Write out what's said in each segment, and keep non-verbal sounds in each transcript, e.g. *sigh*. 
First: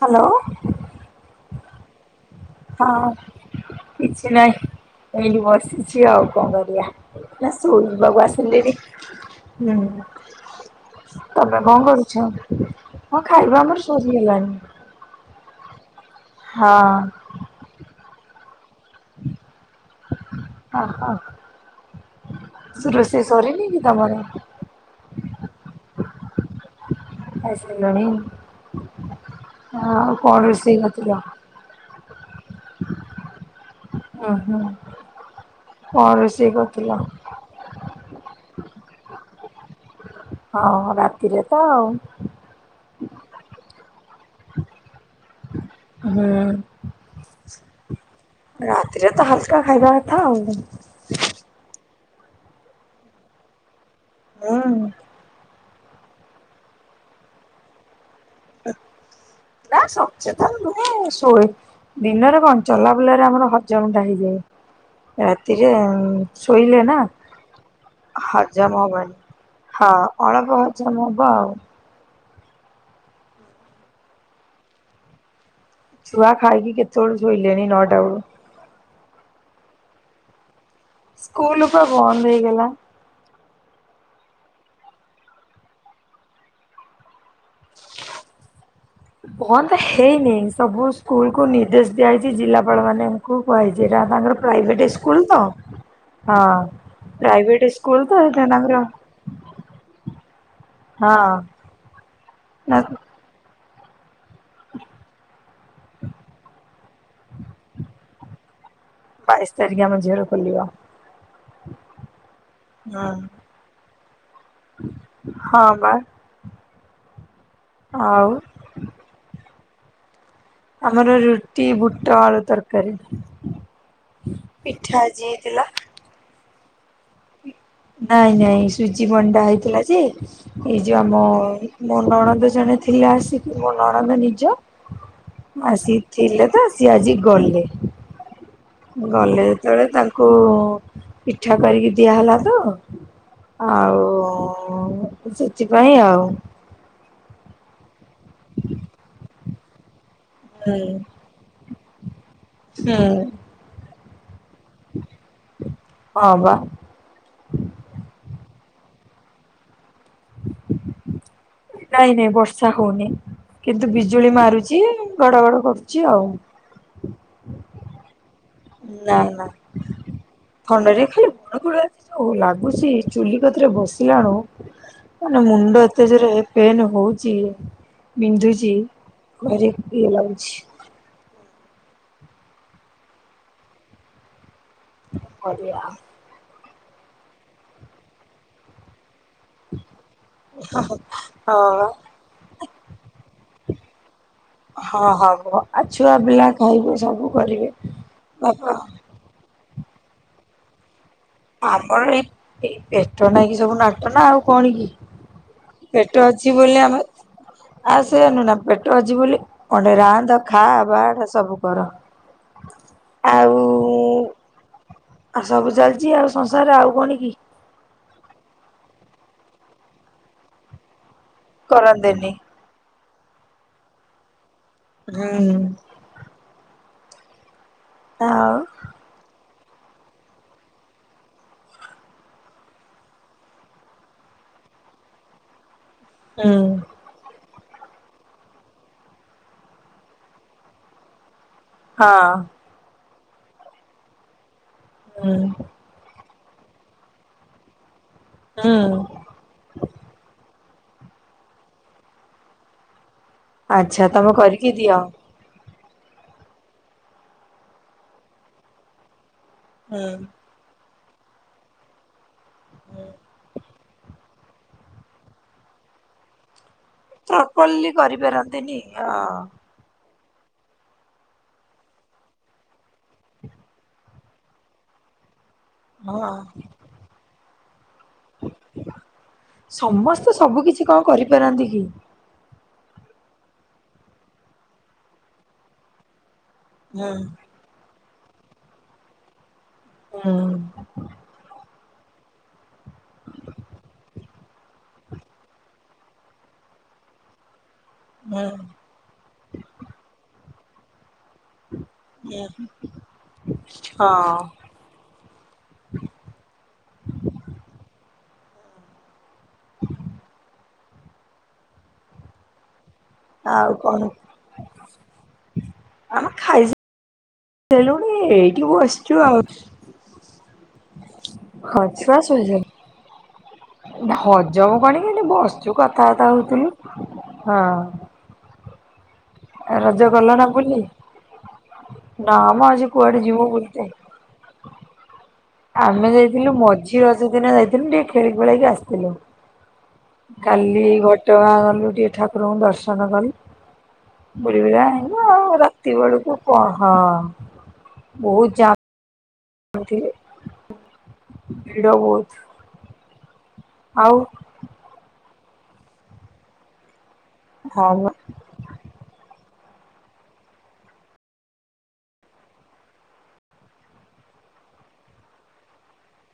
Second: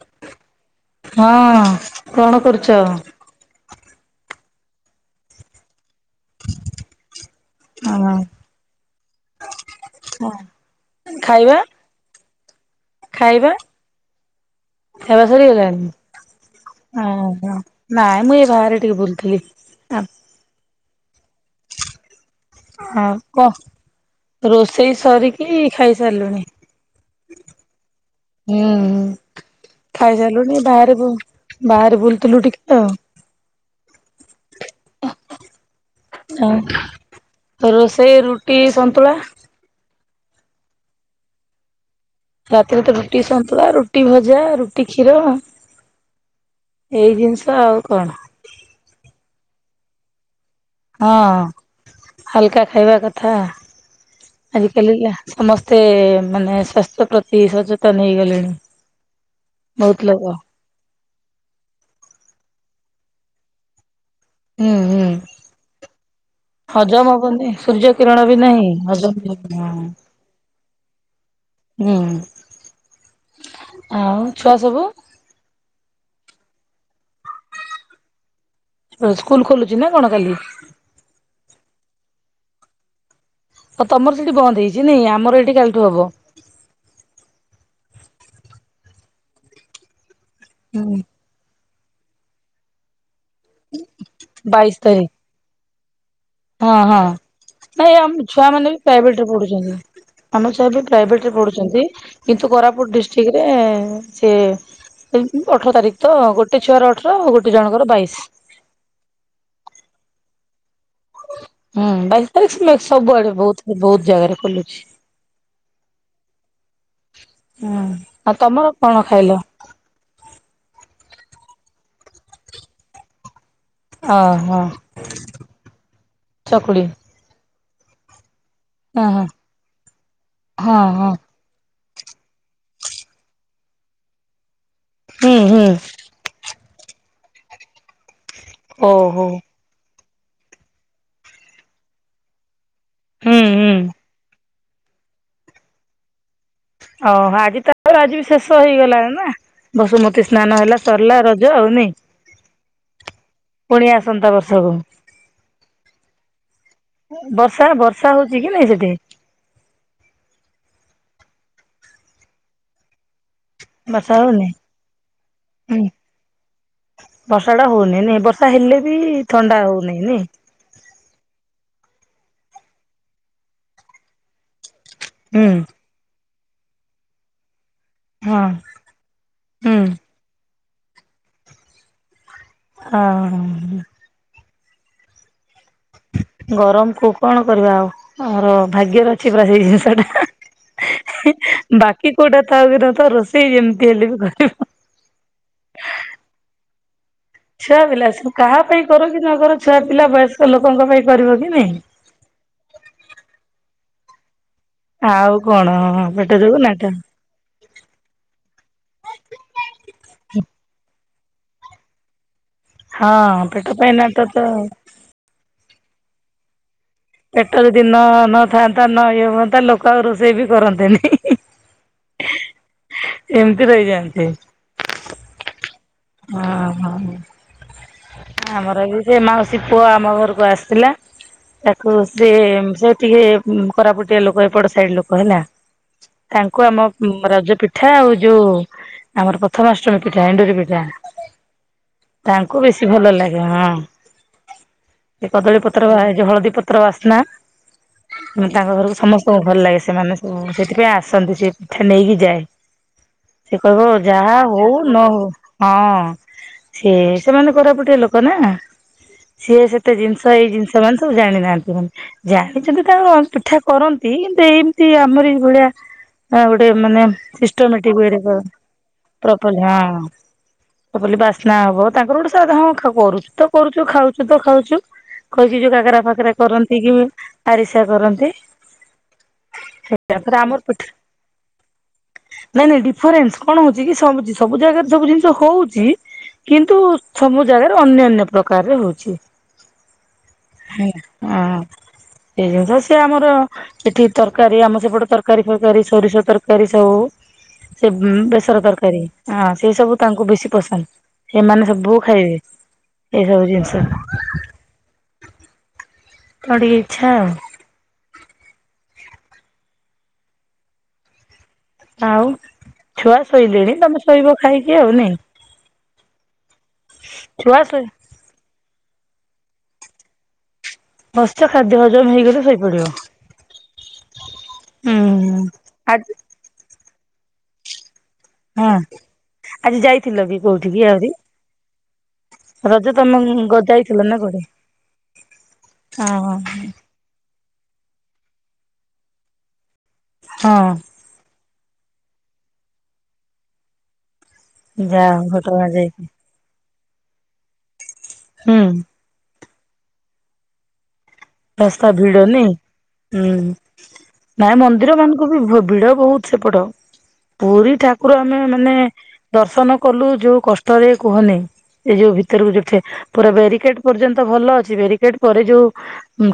Hello ହଁଅ-ଅ-ଅ କଣ କରୁ ହଁ କିଛି ନାହିଁ, ଏଇଠି ବସିଛି ଆଉ। କଣ କରିବା *inaudible* ଶୋଇବାକୁ ଆସିଲିଣି। ଖାଇବା ତମେ କଣ କରୁଛ? ହଁ ଖାଇବା ଆମର ସରିଗଲାଣି। ଖାଇବା ସରିଗଲାଣି? ହଁ ଅଁ ହଁ ନାଇଁ ମ ଏ ବାହାରେ ଟିକେ ବୁଲୁଥିଲି। ଅ ହ। ଆଉ ରୋଷେଇ କଣ, ସରିନି କି ତମର? ରୋଷେଇ ସରିକି ଖାଇସାରିଲିଣି। ଖାଇସାରିଲଣି ଉଁହୁଁ ଆଉ କଣ ଖାଇସାରୁଲୁଣି ରୋଷେଇ ବାହାରିବୁ। କରିଥିଲ? ବାହାରେ ବୁଲୁଥିଲୁ ଟିକେ ଆଉ। ଓହୋଃ। ହଁ, ରୋଷେଇ ରୁଟି ସନ୍ତୁଳା। ହଁ ରାତିରେ ତ ଆଉ। ରାତିରେ ତ ରୁଟି ସନ୍ତୁଳା, ରୁଟି ଭଜା, ରୁଟି କ୍ଷୀର। ହୁଁ ଏଇ ଜିନିଷ ଆଉ କଣ ରାତିରେ ତ ହାଲକା ଖାଇବା କଥା ଆଉ। ହଁ ହାଲକା ଖାଇବା କଥା, ହୁଁ ଆଜିକାଲିକା। ସମସ୍ତେ ମାନେ ସ୍ୱାସ୍ଥ୍ୟ ପ୍ରତି ସଚେତନ ହେଇଗଲେଣି। ନା ବହୁତ ଲୋକ ସଚେତନ ନୁହେ ଶୋଇ ଦିନରେ କଣ ଚଲା ବୁଲରେ ଆମର ହଜମଟା ହୁଁ ହୁଁ ହେଇଯାଏ। ରାତିରେରେ ଶୋଇଲେ ନା ହଜମ ହବନି ସୂର୍ଯ୍ୟ କିରଣ ବି ନାହିଁ ହଜମ ହବନି। ହଁ ଅଳ୍ପ ହଜମ ହବ ଆଉ। ହୁଁ ଆଉ ଛୁଆ ସବୁ। ଛୁଆ ଖାଇକି କେତେବେଳେ ଶୋଇଲେଣି ନଟା ବେଳୁ। ସ୍କୁଲ ଖୋଲୁଛି ନା କଣ କାଲି। ସ୍କୁଲ ପା ବନ୍ଦ ହେଇ ଗଲା। ହଉ ତମର ସେଠି ବନ୍ଦ ହେଇଛି ନାଇ ଆମର ଏଠି କାଲିଠୁ ହେବ। ବନ୍ଦ ହେଇନି ସବୁ ହୁଁ ସ୍କୁଲ କୁ ନିର୍ଦ୍ଦେଶ ଦିଆହାଇଛି। ଜିଲ୍ଲାପାଳ ମାନେ ଖୁବ କୁହାହୋଇଛି ଏଇଟା ତାଙ୍କର ବାଇଶି ପ୍ରାଇଭେଟ ତାରିଖ ସ୍କୁଲ ତ ହଁ ହଁ ପ୍ରାଇଭେଟ ନାଇଁ ସ୍କୁଲ ତ ଆମ ଏଇଟା ଛୁଆ ମାନେ ବି ତାଙ୍କର ପ୍ରାଇଭେଟ ରେ ପଢୁଛନ୍ତି। ଆମ ଛୁଆ ବି ହଁ ପ୍ରାଇଭେଟରେ ପଢୁଛନ୍ତି କିନ୍ତୁ ନା କୋରାପୁଟ ଡିଷ୍ଟ୍ରିକରେ ସେ ଅଠର ତାରିଖ ତ ଗୋଟେ ଛୁଆର ଅଠର ଆଉ ଗୋଟେ ଜଣଙ୍କର ବାଇଶ। ବାଇଶ ତାରିଖ ଝିଅର ଖୋଲିବ। ହୁଁ ବାଇଶ ତାରିଖ ହୁଁ ସବୁଆଡେ ବହୁତ ବହୁତ ଜାଗାରେ ଖୋଲୁଛି। ହଁ ବା ହୁଁ ଆଉ ତମର କଣ ଖାଇଲ? ଆମର ରୁଟି ବୁଟ ଆଳୁ ତରକାରୀ ଓ ହୋ ପିଠା ଆଜି ହେଇଥିଲା। *inaudible* ଚକୁଳି। ନାଇଁ ନାଇଁ ସୁଜି ହଁ ହଁ ମଣ୍ଡା ହେଇଥିଲା ଯେ ଏଇ ହଁ ଯୋଉ ହଁ ଆମ ମୋ ନଣନ୍ଦ ଜଣେ ଥିଲେ ଆସିକି। ମୋ ନଣନ୍ଦ ନିଜ ହୁଁ ହୁଁ ଆସି ଥିଲେ ତ ସିଏ ଆଜି ଗଲେ। ଓହୋ ଗଲେ ଯେତେବେଳେ ତାଙ୍କୁ ଉ ପିଠା କରିକି ଦିଆହେଲା ହୁଁ ହୁଁ ତ ଆଉ ସେଥିପାଇଁ ଆଉ ଓହ! ଆଜି ତ ଆଜି ବି ଶେଷ ହେଇଗଲାଣି ନା ବସୁମତୀ ସ୍ନାନ ହେଲା ହୁଁ ସରିଲା ରଜ ଆଉ ନାହିଁ ହୁଁ ପୁଣି ଆସନ୍ତା ବର୍ଷକୁ। *inaudible* ହଁ ବା ବର୍ଷା ବର୍ଷା ହଉଛି କି ନାଇଁ ସେଠି। *inaudible* ନାଇଁ ନାଇଁ ବର୍ଷା ହଉନି। କିନ୍ତୁ ବର୍ଷା ବିଜୁଳି ହଉନି ମାରୁଛି ଘଡ ଘଡ ହୁଁ। କରୁଛି ଆଉ ବର୍ଷା ଟା ହଉନି ନି ବର୍ଷା ହେଲେ ବି ଥଣ୍ଡା ହଉନି ନାଇ। କଣ କହିଲେ ଖାଲି ବଡ ଗୋଡ ଯୋଉ ଲାଗୁଛି ଚୁଲି କତିରେ ବସିଲା ବେଳକୁ। ମାନେ ହୁଁ ମୁଣ୍ଡ ଏତେଜରେ ପେନ୍ ହଉଚି। ହଁ ବିନ୍ଧୁଚି ଘରେ ହୁଁ ଏକୁଟିଆ ଲାଗୁଚି। ହଁ। ପରିବା। ଗରମକୁୁ କଣ କରିବା ଆଉ ଆମର ଭାଗ୍ୟରେ ଥିବା ସେଇ ଜିନିଷଟା ହଁ ବାକି କଉଟା ତା ବିିନ ତ ରୋଷେଇ ଯେମିତି ହେଲେ ବି ହଁ କରିବ। ହଁ ହଁ କୁହ ଆଉ ଛୁଆ ପିଲା ଖାଇବେ ସବୁ। କରିବେ ଛୁଆ ପିଲା ସବୁ କାହା ବାପା ପାଇଁ କରୁ କି ନ କରୁ ଛୁଆ ପିଲା ବୟସ୍କ ଲୋକଙ୍କ ପାଇଁ କରିବ କି? ନାଇଁ। ଆମର ଏଇ ଏ ପେଟ ନାକି ସବୁ ନାଟ ନା ଆଉ କଣ କି? ଆଉ କଣ ପେଟ ଯଗୁ ନାଟ। ଆ ସେଏନୁ ନା ପେଟ ଅଛି ବୋଲି ଗଣ୍ଡେ ରାନ୍ଧ ଖା ବାଢ଼ ସବୁ କର। ହଁ ଆଉ ପେଟ ପାଇଁ ନାଟ ତ ଆଉ ସବୁ ଚାଲିଛି ଆଉ ସଂସାରରେ ଆଉ କଣ କି? ପେଟ ଯଦି ଦିନ ନ ଥାଆନ୍ତା ନ ଇଏ ହୁଅନ୍ତା ଲୋକ ଆଉ ରୋଷେଇ ବି କରନ୍ତେ ନି ହିଁହିଁ କରନ୍ତେ ନି। ଏମତି ରହିଯାଆନ୍ତେ। ହୁଁ। ହଁ ହୋ ଆଉ ଆମର ବି ସେ ମାଉସି ପୁଅ ଆମ ଘରକୁ ଆସିଥିଲା। ତାକୁ ସେ ସେ ଟିକେ କୋରାପୁଟିଆ ଲୋକ ଏପଟ ସାଇଟ୍ ଲୋକ ହେଲା। ହୁଁ ତାଙ୍କୁ ଆମ ରଜ ପିଠା ଆଉ ଯୋଉ ଆମର ପ୍ରଥମାଷ୍ଟମୀ ପିଠା ଏଣ୍ଡୁରି ପିଠା ହଁ। ୟାକୁ ବେଶୀ ଭଲ ଲାଗେ ହଁ ଏ ହୁଁ। କଦଳୀ ପତ୍ର ବା ହଳଦୀ ପତ ତ୍ର ବାସ୍ନା ତାଙ୍କ ଘରକୁ ହୁଁ ସମସ୍ତ ଙ୍କୁ ଭଲ ଲାଗେ ସେମାନେ ସବୁ ସେଥିପାଇଁ ଆସନ୍ତି ସେ ପିଠା ନେଇକି ଯାଏ। ସେ କହିବ ଆଚ୍ଛା ତମେ ଯାହା କରିକି ହଉ ଦିଅ। ନ ହଉ ହଁ ସିଏ ସେମାନେ କୋରାପୁଟିଆ ଲୋକ ନା ସିଏ ସେତେ ହୁଁ ଜିନିଷ ଏଇ ଜିନିଷ ମାନେ ସବୁ ଜାଣିନାହାନ୍ତି। ଜାଣିଛନ୍ତି ତାଙ୍କ ପିଠା କରନ୍ତି କିନ୍ତୁ ଏମିତି ଆମର ଏଇ ଭଳିଆ ଗୋଟେ ମାନେ ପ୍ରପରଲି ସିଷ୍ଟମେଟିକ ୱେ ରେ କରନ୍ତି କରିପାରନ୍ତିନି ଅ ପ୍ରପଲି ହଁ। ମୁଁ କହିଲି ବାସ୍ନା ହବ ତାଙ୍କର ଗୋଟେ ସାଦା ହଁ କରୁଛୁ ତ କରୁଛୁ ଖାଉଛୁ ତ ଖାଉଛୁ। କହିଛି ଯୋଉ କାକରା ହଁ। ଫାକରା କରନ୍ତି କି ଆରିସା କରନ୍ତି। ତାପରେ ସମସ୍ତେ ଆମର ସବୁ ପିଠା କିଛି କଣ କରିପାରନ୍ତି କି? ନାଇଁ ନାଇଁ ଡିଫରେନ୍ସ କଣ ହଉଛି କି ସବୁଛି ସବୁ ଜାଗାରେ ସବୁ ଜିନିଷ ହଉଛି। କିନ୍ତୁ ହୁଁ ସବୁ ଜାଗାରେ ଅନ୍ୟା ଅନ୍ୟ ପ୍ରକାରରେ ହଉଛି। ହଁ ହ ତେଣୁ ସେ ଆମର ଏଠି ତରକାରୀ ଆମ ସେପଟେ ତରକାରୀ ଫରକାରୀ ସୋରିଷ ତରକାରୀ ସବୁ ସେ ବେସର ହୁଁ ତରକାରୀ ହ ସେ ସବୁ ତାଙ୍କୁ ବେଶୀ ପସନ୍ଦ। ଏମାନେ ସବୁ ଖାଇବେ ଏଇସବୁ ଜିନିଷ। ହଁ ତ ଟିକେ ଇଚ୍ଛା ଆଉ। *unintelligible* ଆଉ ଛୁଆ ଶୋଇଲେଣି ତମେ ଶୋଇବ ଖାଇକି ଆଉ ନେ। ଆ ଛୁଆ ଶୋଇ ଖାଇସାଇଲୁଣି ଏଇଠ ବସିଛୁ ଆଉ। ବସିଛୁ ଖାଦ୍ୟ ହଁ ହଜମ ଛୁଆ ହେଇଗଲେ ଶୋଇଛନ୍ତି ଶୋଇପଡିବ। ହଜମ ହୁଁ କଣ କି ଏଠେ ବସଚୁ ଆଜି କଥାବାର୍ତ୍ତା ହଉଥିଲୁ ହଁ। ହଁ ଆଜି ରଜ ଯାଇଥିଲ ଗଲ କି ନା କୋଉଠି ବୁଲି? କି ଆହୁରି? ନା ମ ଆଜି ରଜ କୁଆଡେ ତମ ଯିବୁ ଘର ବୁଲିତେ। ଯାଇଥିଲ ନା କୋଠେ? ଆମେ ଯାଇଥିଲୁ ମଝି ରଜ ଦିନ ଯାଇଥିଲୁ ଟିକେ ଖେଳି ଖୁଳାକି ଆସିଥିଲୁ। ହଁ କାଲି ଘଟଗାଁ ଗଲୁ ଟିକେ ଠାକୁରଙ୍କୁ ଦର୍ଶନ କରି। ବୁଲିବାଲି ଯାଅ ଆଇଲୁ ଆଉ ଘଟଗାଁ ରାତି ଯାଇକି ବେଳକୁ କଣ ହ ବହୁତ ହୁଁ ଜା *unintelligible* ଭିଡ ରାସ୍ତା ବହୁତ ଭିଡନି ଆଉ ହୁଁ ନାଇଁ ମନ୍ଦିର ମାନ ବି ଭିଡ ବହୁତ ସେପଟ ପୁରୀ ହଁ ବା ଠାକୁର ଆମେ ମାନେ ଦର୍ଶନ କଲୁ ଯୋଉ କଷ୍ଟରେ କୁହନି ଏ ଯୋଉ ଭିତରକୁ ଯୋଉଠ ପୁରା ବ୍ୟାରିକେଟ ପର୍ଯ୍ୟନ୍ତ ଭଲ ଅଛି ବ୍ୟାରିକେଟ ପରେ ଯୋଉ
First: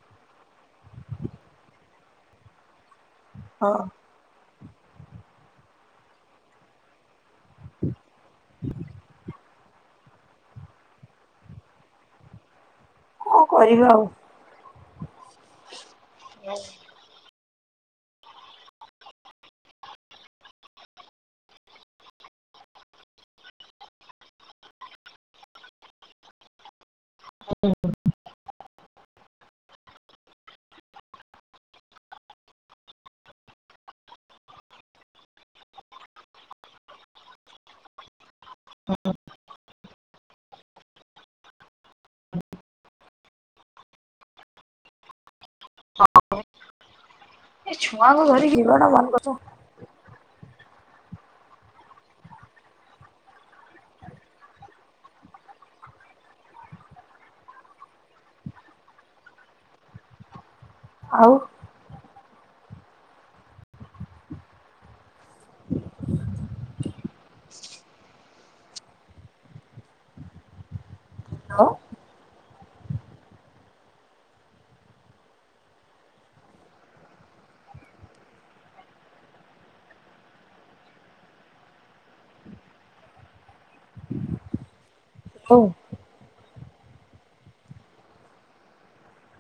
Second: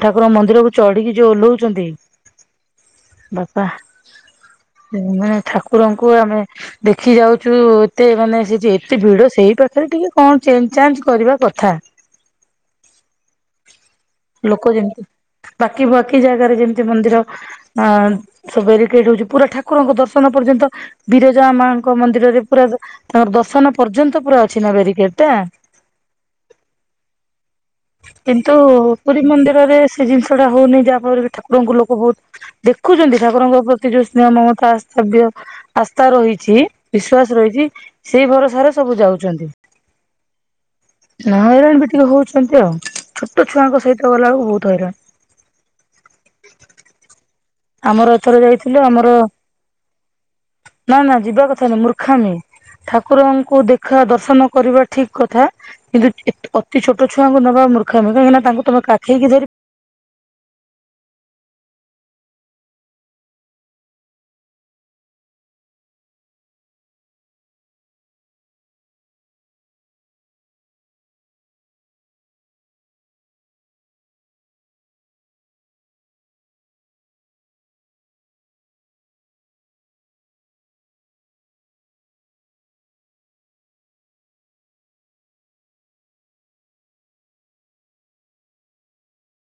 ଠାକୁରଙ୍କ ମନ୍ଦିରକୁ ଚଢିକି ଯୋଉ ଓଲ୍ହାଉଛନ୍ତି ବାପା ହଁ ମାନେ ଠାକୁରଙ୍କୁ ଆମେ ଦେଖି ଯାଉଛୁ ଏତେ ମାନେ ସେ ଯେ ଏତେ ଭିଡ ସେଇ ପାଖରେ ଟିକେ କଣ ଚେଞ୍ଜ ଚାଞ୍ଜ କରିବା କଥା। କଣ କରିବା ଆଉ? ଲୋକ ଯେମିତି ବାକି ବାକି ଜାଗାରେ ଯେମତି ମନ୍ଦିର ଆ ସବୁ ବାରିକେଟ ହଉଛି ପୁରା ଠାକୁରଙ୍କ ଦର୍ଶନ ପର୍ଯ୍ୟନ୍ତ ବିରଜା ମାଙ୍କ ମନ୍ଦିରରେ ପୁରା ତାଙ୍କର ଦର୍ଶନ ପର୍ଯ୍ୟନ୍ତ ପୁରା ଅଛି ନା ବ୍ୟାରିକେଟ ଟା। *inaudible* କିନ୍ତୁ ପୁରୀ ମନ୍ଦିରରେ ସେ ଜିନିଷ ଟା ହଉନି ଯାହା ଫଳରେ କି ଠାକୁରଙ୍କୁ ଲୋକ ବହୁତ୍ ଦେଖୁଚନ୍ତି ଠାକୁରଙ୍କ ପ୍ରତି ଯୋଉ ସ୍ନେହ ମମତା ଆସ୍ତବ୍ୟ ଆସ୍ଥା ରହିଛି ବିଶ୍ୱାସ ରହିଛି ସେଇ ଭରସ ଘରେ ସବୁ ଯାଉଚନ୍ତି ହଇରାଣ ବି ଟିକେ ହଉଚ ସେମିତି ଆଉ ଛୋଟ ଛୁଆଙ୍କ ସହିତ ଗଲାବେଳକୁ ବହୁତ୍ ହଇରାଣ। *unintelligible* ଏ ଆମର ଛୁଆଙ୍କୁ ଏଥର ଧରି ଯାଇଥିଲୁ ଯିବାଟା ଆମର ଭାରି କଷ୍ଟ। ନା ନା ଯିବା କଥା ନୁ ମୂର୍ଖାମି ଠାକୁରଙ୍କୁ ଦେଖା ଦର୍ଶନ କରିବା ଠିକ୍ କଥା। କିନ୍ତୁ ଏତ ଅତି ଛୋଟ ଛୁଆଙ୍କୁ ନବା ମୂର୍ଖାମୀ କାହିଁକି ନା ତାଙ୍କୁ ତମେ କାଖେଇକି ଧରି ଆଉ। ଆଉ। ହଉ।